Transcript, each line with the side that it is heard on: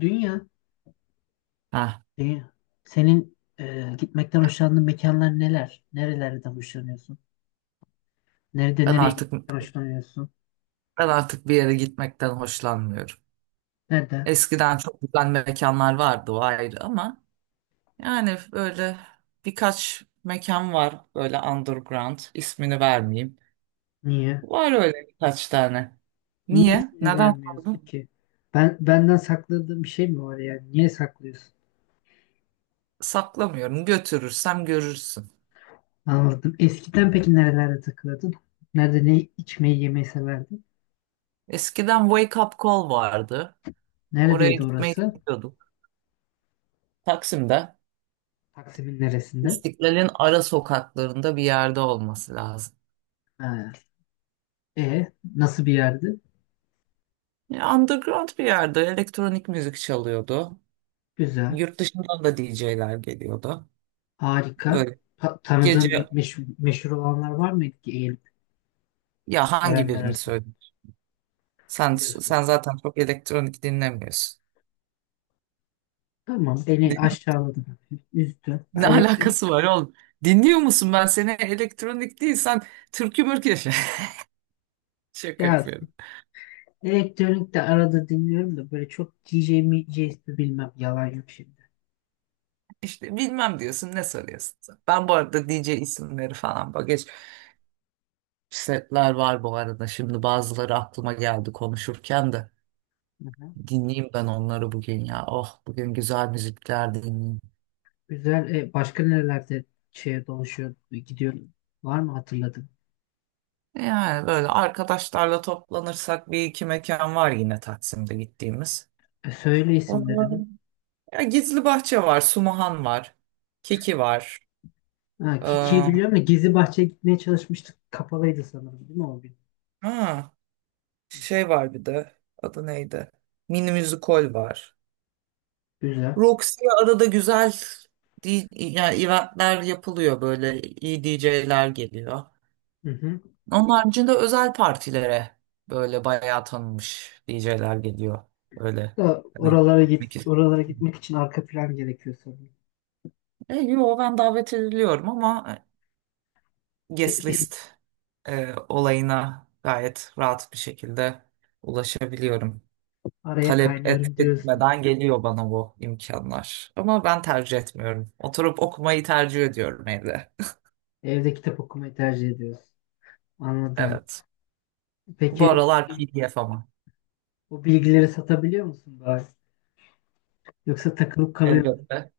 left: Dünya,
right: Ha,
left: dünya. Senin gitmekten hoşlandığın mekanlar neler? Nerelerden hoşlanıyorsun? Nerede
right: ben
left: nereye
right: artık
left: gitmekten hoşlanıyorsun?
right: ben artık bir yere gitmekten hoşlanmıyorum.
left: Nerede?
right: Eskiden çok güzel mekanlar vardı, o ayrı, ama yani böyle birkaç mekan var, böyle underground, ismini vermeyeyim.
left: Niye?
right: Var öyle birkaç tane.
left: Niye
right: Niye?
left: ismini
right: Neden
left: vermiyorsun
right: sordun?
left: ki? Ben benden sakladığın bir şey mi var yani? Niye saklıyorsun?
right: Saklamıyorum. Götürürsem görürsün.
left: Anladım. Eskiden peki nerelerde takılırdın? Nerede ne içmeyi yemeyi severdin?
right: Eskiden Wake Up Call vardı. Oraya
left: Neredeydi
right: gitmeyi
left: orası?
right: istiyorduk. Taksim'de,
left: Taksim'in neresinde?
right: İstiklal'in ara sokaklarında bir yerde olması lazım.
left: Ha. E nasıl bir yerdi?
right: Ya, Underground bir yerde elektronik müzik çalıyordu.
left: Güzel.
right: Yurt dışından da DJ'ler geliyordu.
left: Harika.
right: Böyle
left: Tanıdığın
right: gece,
left: bir meşhur olanlar var mıydı ki
right: ya hangi
left: Gelenler
right: birini
left: arasında
right: söyleyeyim? Sen
left: diyorsun.
right: sen zaten çok elektronik dinlemiyorsun.
left: Tamam beni
right: Dinliyor-
left: aşağıladı. Üzdü. Ha,
right: ne alakası var oğlum? Dinliyor musun? Ben seni elektronik değil, sen türkü mürkü yaşa. Şaka
left: Ya
right: yapıyorum.
left: elektronik de arada dinliyorum da böyle çok DJ mi JS bilmem yalan yok şimdi.
right: İşte bilmem diyorsun, ne soruyorsun sen? Ben bu arada DJ isimleri falan, bak, geç. Setler var bu arada, şimdi bazıları aklıma geldi konuşurken de.
left: Hı-hı.
right: Dinleyeyim ben onları bugün ya. Oh, bugün güzel müzikler dinleyeyim.
left: Güzel. Başka nerelerde şeye dolaşıyor gidiyorum. Var mı hatırladın?
right: Yani böyle arkadaşlarla toplanırsak bir iki mekan var yine Taksim'de gittiğimiz.
left: Söyle isimlerini.
right: Onların- ya Gizli Bahçe var, Sumahan var, Kiki var.
left: Ha, Kiki'yi
right: Ee,
left: biliyorum da Gizli Bahçe'ye gitmeye çalışmıştık. Kapalıydı sanırım değil mi o gün?
right: ha,
left: Hı hı.
right: şey var bir de, adı neydi? Mini Müzikol var.
left: Güzel.
right: Roxy'ye arada güzel di- yani eventler yapılıyor, böyle iyi DJ'ler geliyor.
left: Hı hı.
right: Onun haricinde özel partilere böyle bayağı tanınmış DJ'ler geliyor. Öyle,
left: Da
right: hani,
left: oralara git,
right: peki.
left: oralara gitmek için arka plan gerekiyor sanırım.
right: E, yo, ben davet ediliyorum ama
left: Be-
right: guest
left: be-
right: list olayına gayet rahat bir şekilde ulaşabiliyorum.
left: Araya
right: Talep et
left: kaynıyorum diyorsun.
right: etmeden geliyor bana bu imkanlar. Ama ben tercih etmiyorum. Oturup okumayı tercih ediyorum evde.
left: Evde kitap okumayı tercih ediyorsun. Anladım.
right: Evet. Bu
left: Peki
right: aralar PDF ama.
left: o bilgileri satabiliyor musun bari? Yoksa takılıp kalıyor musun?
right: Elbette.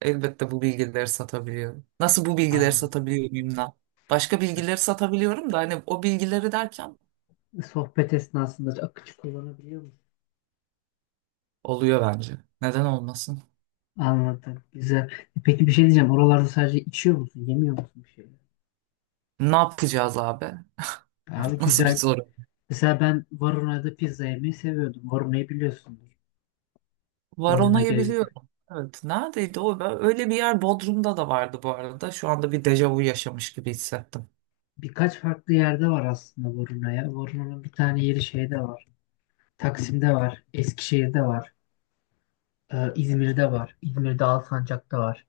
right: Elbette bu bilgileri satabiliyorum. Nasıl bu bilgileri
left: Aa,
right: satabiliyorum bilmem. Başka bilgileri satabiliyorum da, hani o bilgileri derken
left: sohbet esnasında akıcı kullanabiliyor musun?
right: oluyor bence. Neden olmasın?
left: Anladım. Güzel. Peki bir şey diyeceğim. Oralarda sadece içiyor musun? Yemiyor musun bir şeyler?
right: Ne yapacağız abi?
left: Abi
right: Nasıl bir
left: güzel.
right: soru?
left: Mesela ben Varuna'da pizza yemeyi seviyordum. Varuna'yı biliyorsundur. Varuna
right: Varona'yı
left: gezgin.
right: biliyorum. Evet. Neredeydi o? Ben- öyle bir yer Bodrum'da da vardı bu arada. Şu anda bir dejavu yaşamış gibi hissettim.
left: Birkaç farklı yerde var aslında Varuna'ya. Varuna'nın bir tane yeri şeyde var. Taksim'de var. Eskişehir'de var. İzmir'de var. İzmir'de Alsancak'ta var.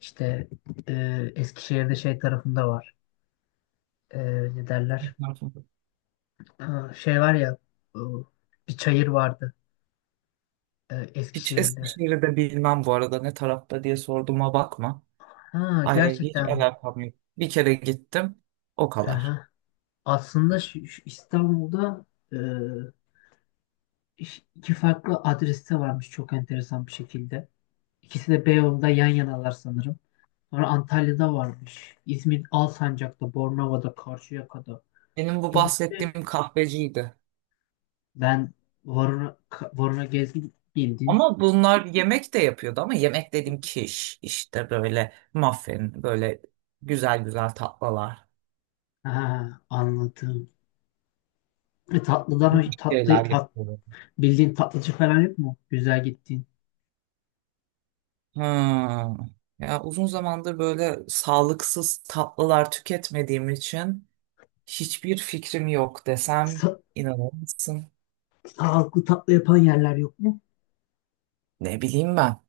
left: İşte Eskişehir'de şey tarafında var. E, ne derler? Aa, şey var ya e, bir çayır vardı
right: Hiç
left: Eskişehir'de.
right: Eskişehir'i de bilmem bu arada, ne tarafta diye sorduğuma bakma.
left: Ha,
right: Ay, hiç
left: gerçekten mi?
right: alakam yok. Bir kere gittim. O kadar.
left: Aha. Aslında şu İstanbul'da e, iki farklı adreste varmış çok enteresan bir şekilde. İkisi de Beyoğlu'nda yan yanalar sanırım. Sonra Antalya'da varmış. İzmir Alsancak'ta, Bornova'da, Karşıyaka'da.
right: Benim bu
left: İzmir'de.
right: bahsettiğim kahveciydi.
left: Ben Varuna gezdim bildin.
right: Ama bunlar yemek de yapıyordu, ama yemek dediğim kiş işte, böyle muffin, böyle güzel güzel tatlılar,
left: Ha, anladım. E,
right: bu
left: tatlıdan tatlı
right: şeyler
left: tat,
right: yapıyordu.
left: bildiğin tatlıcı falan yok mu? Güzel gittiğin.
right: Hmm. Ya uzun zamandır böyle sağlıksız tatlılar tüketmediğim için hiçbir fikrim yok desem
left: Sa-
right: inanır mısın?
left: sağlıklı tatlı yapan yerler yok mu?
right: Ne bileyim ben.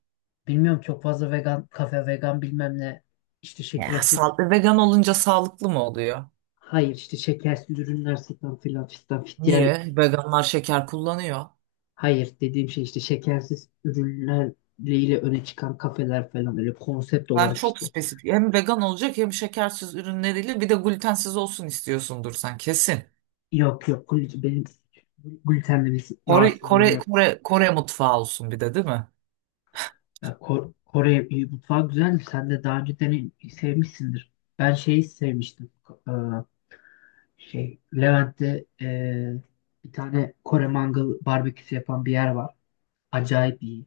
left: Bilmiyorum çok fazla vegan kafe vegan bilmem ne. İşte
right: Ya
left: şekersiz.
right: sağlıklı vegan olunca sağlıklı mı oluyor?
left: Hayır işte şekersiz ürünler satan filan fistan fit.
right: Niye? Veganlar şeker kullanıyor.
left: Hayır dediğim şey işte şekersiz ürünlerle öne çıkan kafeler falan öyle konsept
right: Ben
left: olarak
right: çok
left: işte.
right: spesifik. Hem vegan olacak, hem şekersiz ürünleriyle, bir de glutensiz olsun istiyorsundur sen kesin.
left: Yok yok benim glutenle bir
right: Kore,
left: rahatsızlığım
right: Kore,
left: yok.
right: Kore, Kore mutfağı olsun bir de değil mi?
left: Ya Kore mutfağı güzel. Sen de daha önce dene sevmişsindir. Ben şeyi sevmiştim. Ee, şey Levent'te bir tane Kore mangal barbeküsü yapan bir yer var. Acayip iyi.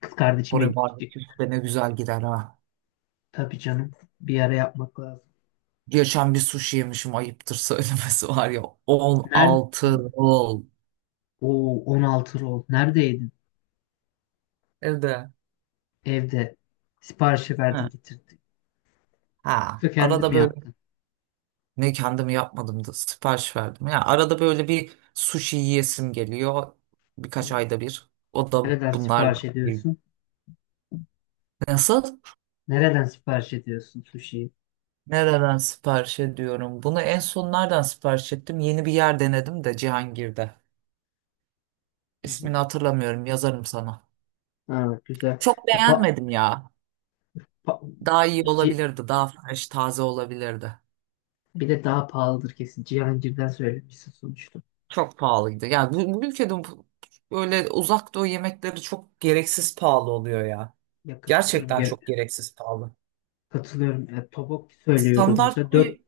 left: Kız kardeşimle
right: Kore
left: gitmiştik.
right: barbeküsü de ne güzel gider ha.
left: Tabii canım. Bir ara yapmak lazım.
right: Geçen bir sushi yemişim, ayıptır söylemesi, var ya.
left: Nerede?
right: 16 rol.
left: O 16 rol. Nerede yedin?
right: Evde.
left: Evde. Siparişi verdin
right: Ha.
left: getirdin.
right: Ha.
left: Yoksa kendin
right: Arada
left: mi
right: böyle,
left: yaptın?
right: ne kendimi yapmadım da sipariş verdim. Ya arada böyle bir sushi yiyesim geliyor. Birkaç
left: Hı.
right: ayda bir. O da
left: Nereden
right: bunlar.
left: sipariş ediyorsun?
right: Nasıl?
left: Nereden sipariş ediyorsun sushi'yi?
right: Nereden sipariş ediyorum? Bunu en son nereden sipariş ettim? Yeni bir yer denedim de Cihangir'de.
left: Hı hı.
right: İsmini hatırlamıyorum, yazarım sana.
left: Ha, güzel.
right: Çok
left: E, pa-
right: beğenmedim ya.
left: Pa-
right: Daha iyi
left: Ci-
right: olabilirdi, daha fresh, taze olabilirdi.
left: bir de daha pahalıdır kesin. Cihangir'den söylemişsin sonuçta.
right: Çok pahalıydı. Yani bu ülkede bu- böyle uzak doğu yemekleri çok gereksiz pahalı oluyor ya.
left: Ya katılıyorum.
right: Gerçekten
left: Gene.
right: çok gereksiz pahalı.
left: Katılıyorum. Ya tobok söylüyoruz
right: Standart
left: mesela. Dört,
right: bir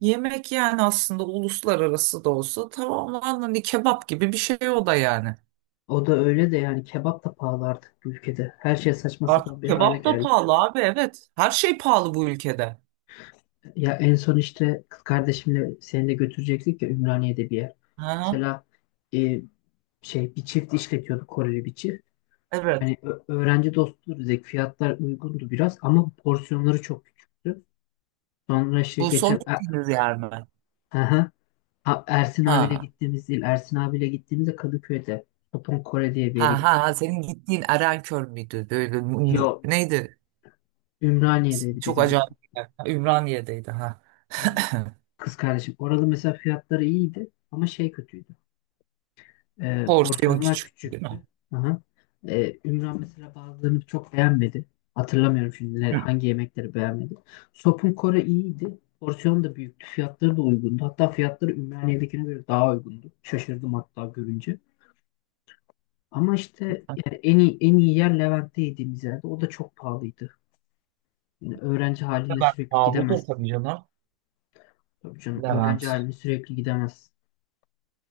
right: yemek yani, aslında uluslararası da olsa, tamamen hani kebap gibi bir şey o da yani.
left: o da öyle de yani kebap da pahalı artık bu ülkede. Her şey saçma sapan
right: Artık
left: bir hale
right: kebap da
left: geldi.
right: pahalı abi, evet. Her şey pahalı bu ülkede.
left: Ya en son işte kız kardeşimle seni de götürecektik ya Ümraniye'de bir yer.
right: Ha,
left: Mesela e, şey bir çift işletiyordu Koreli bir çift.
right: evet.
left: Hani öğrenci dostu dedik. Fiyatlar uygundu biraz ama porsiyonları çok küçüktü. Sonra işte
right: Bu son
left: geçen
right: gittiğiniz yer mi?
left: Aha. Ersin abiyle
right: Ha.
left: gittiğimiz değil. Ersin abiyle gittiğimizde Kadıköy'de. Topun Kore diye bir yere
right: Ha ha
left: gittik.
right: ha. Senin gittiğin Erenköy müydü? Böyle m- m-
left: Yo,
right: neydi? S-
left: Ümraniye'deydi
right: çok
left: bizim
right: acayip
left: gittiğimiz.
right: bir yer. Ha, Ümraniye'deydi ha.
left: Aha. Kız kardeşim. Orada mesela fiyatları iyiydi ama şey kötüydü. Ee,
right: Porsiyon
left: porsiyonlar
right: küçük değil mi?
left: küçüktü. Aha. Ümran mesela bazılarını çok beğenmedi. Hatırlamıyorum şimdi
right: Hı.
left: hangi yemekleri beğenmedi. Sopun Kore iyiydi. Porsiyon da büyüktü. Fiyatları da uygundu. Hatta fiyatları Ümraniye'dekine göre daha uygundu. Şaşırdım hatta görünce. Ama işte yani en iyi yer Levent'te yediğimiz yerde. O da çok pahalıydı. Yani öğrenci
right: Ne
left: haline sürekli
right: pahalıdır
left: gidemezsin.
right: tabii canım.
left: Tabii canım öğrenci
right: Levent.
left: haline sürekli gidemezsin.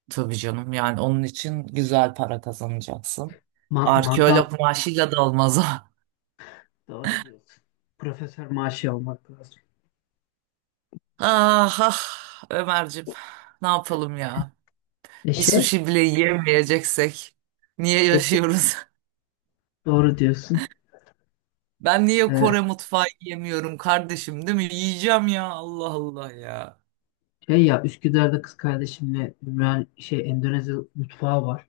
right: Tabii canım, yani onun için güzel para kazanacaksın.
left: Mangal
right: Arkeolog maaşıyla da olmaz o.
left: doğru diyorsun. Profesör maaşı almak lazım.
right: Ah ah, Ömerciğim, ne yapalım ya?
left: E
right: Bir
left: şey
right: sushi bile yiyemeyeceksek niye
left: yak-
right: yaşıyoruz?
left: doğru diyorsun.
right: Ben niye
left: E,
right: Kore mutfağı yiyemiyorum kardeşim değil mi? Yiyeceğim ya, Allah Allah ya.
left: şey ya Üsküdar'da kız kardeşimle Ümran şey Endonezya mutfağı var.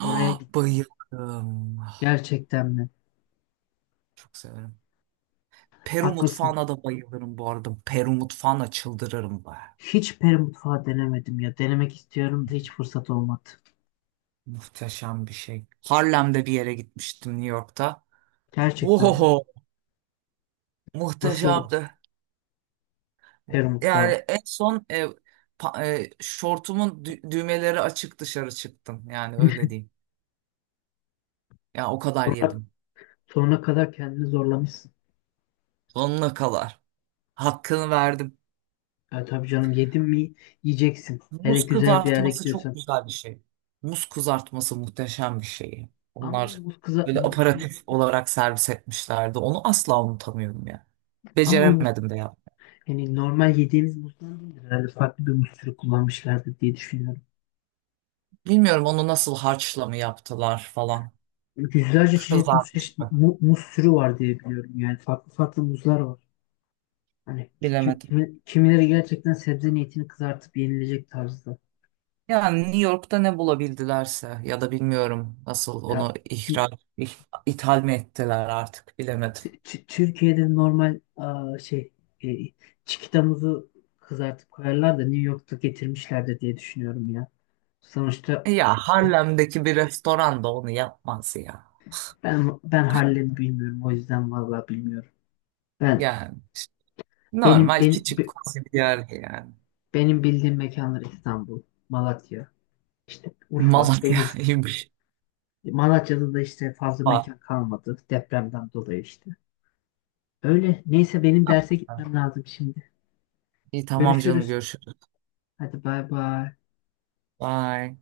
left: Oraya gittik.
right: bayılırım. Ah,
left: Gerçekten mi?
right: çok severim. Peru
left: Haklısın.
right: mutfağına da bayılırım bu arada. Peru mutfağına çıldırırım be.
left: Hiç peri mutfağı denemedim ya. Denemek istiyorum da hiç fırsat olmadı.
right: Muhteşem bir şey. Harlem'de bir yere gitmiştim, New York'ta.
left: Gerçekten mi?
right: Ohoho,
left: Nasıl
right: muhteşemdi.
left: peri
right: Yani
left: mutfağı?
right: en son pa- şortumun dü- düğmeleri açık dışarı çıktım. Yani öyle diyeyim. Ya o kadar
left: Sonra,
right: yedim.
left: sonra kadar kendini zorlamışsın.
right: Sonuna kadar. Hakkını verdim.
left: Ya tabii canım yedin mi yiyeceksin. Hele
right: Muz
left: güzel bir yere
right: kızartması çok
left: gidiyorsan.
right: güzel bir şey. Muz kızartması muhteşem bir şey.
left: Ama o
right: Onlar
left: muz kıza
right: böyle
left: muz, muz
right: aparatif olarak servis etmişlerdi. Onu asla unutamıyorum ya.
left: ama o muz
right: Beceremedim de ya.
left: hani normal yediğimiz muzdan değildir. Herhalde farklı bir muz türü kullanmışlardır diye düşünüyorum.
right: Bilmiyorum onu nasıl, harçla mı yaptılar falan.
left: Yüzlerce çeşit muz,
right: Kızarmış
left: çeşit,
right: mı?
left: mu- muz türü var diye biliyorum. Yani farklı farklı muzlar var. Hani kim,
right: Bilemedim.
left: kimi- kimileri gerçekten sebze niyetini kızartıp yenilecek tarzda.
right: Yani New York'ta ne bulabildilerse ya da, bilmiyorum nasıl
left: Ya
right: onu ihraç, ih- ithal mi ettiler, artık bilemedim.
left: Türkiye'de normal e, çikitamızı kızartıp koyarlar da New York'ta getirmişlerdir diye düşünüyorum ya. Sonuçta
right: E ya, Harlem'deki bir restoran da onu yapmaz ya.
left: ben Harlem'i bilmiyorum o yüzden vallahi bilmiyorum. Ben
right: Yani işte
left: benim
right: normal
left: benim
right: küçük
left: be-
right: koca bir yer yani.
left: benim bildiğim mekanlar İstanbul, Malatya, işte Urfa, Denizli.
right: Malatya'ymış.
left: Malatya'da da işte fazla
right: Aa,
left: mekan kalmadı depremden dolayı işte. Öyle. Neyse benim derse gitmem lazım şimdi.
right: İyi tamam canım,
left: Görüşürüz.
right: görüşürüz.
left: Hadi bay bay.
right: Bye.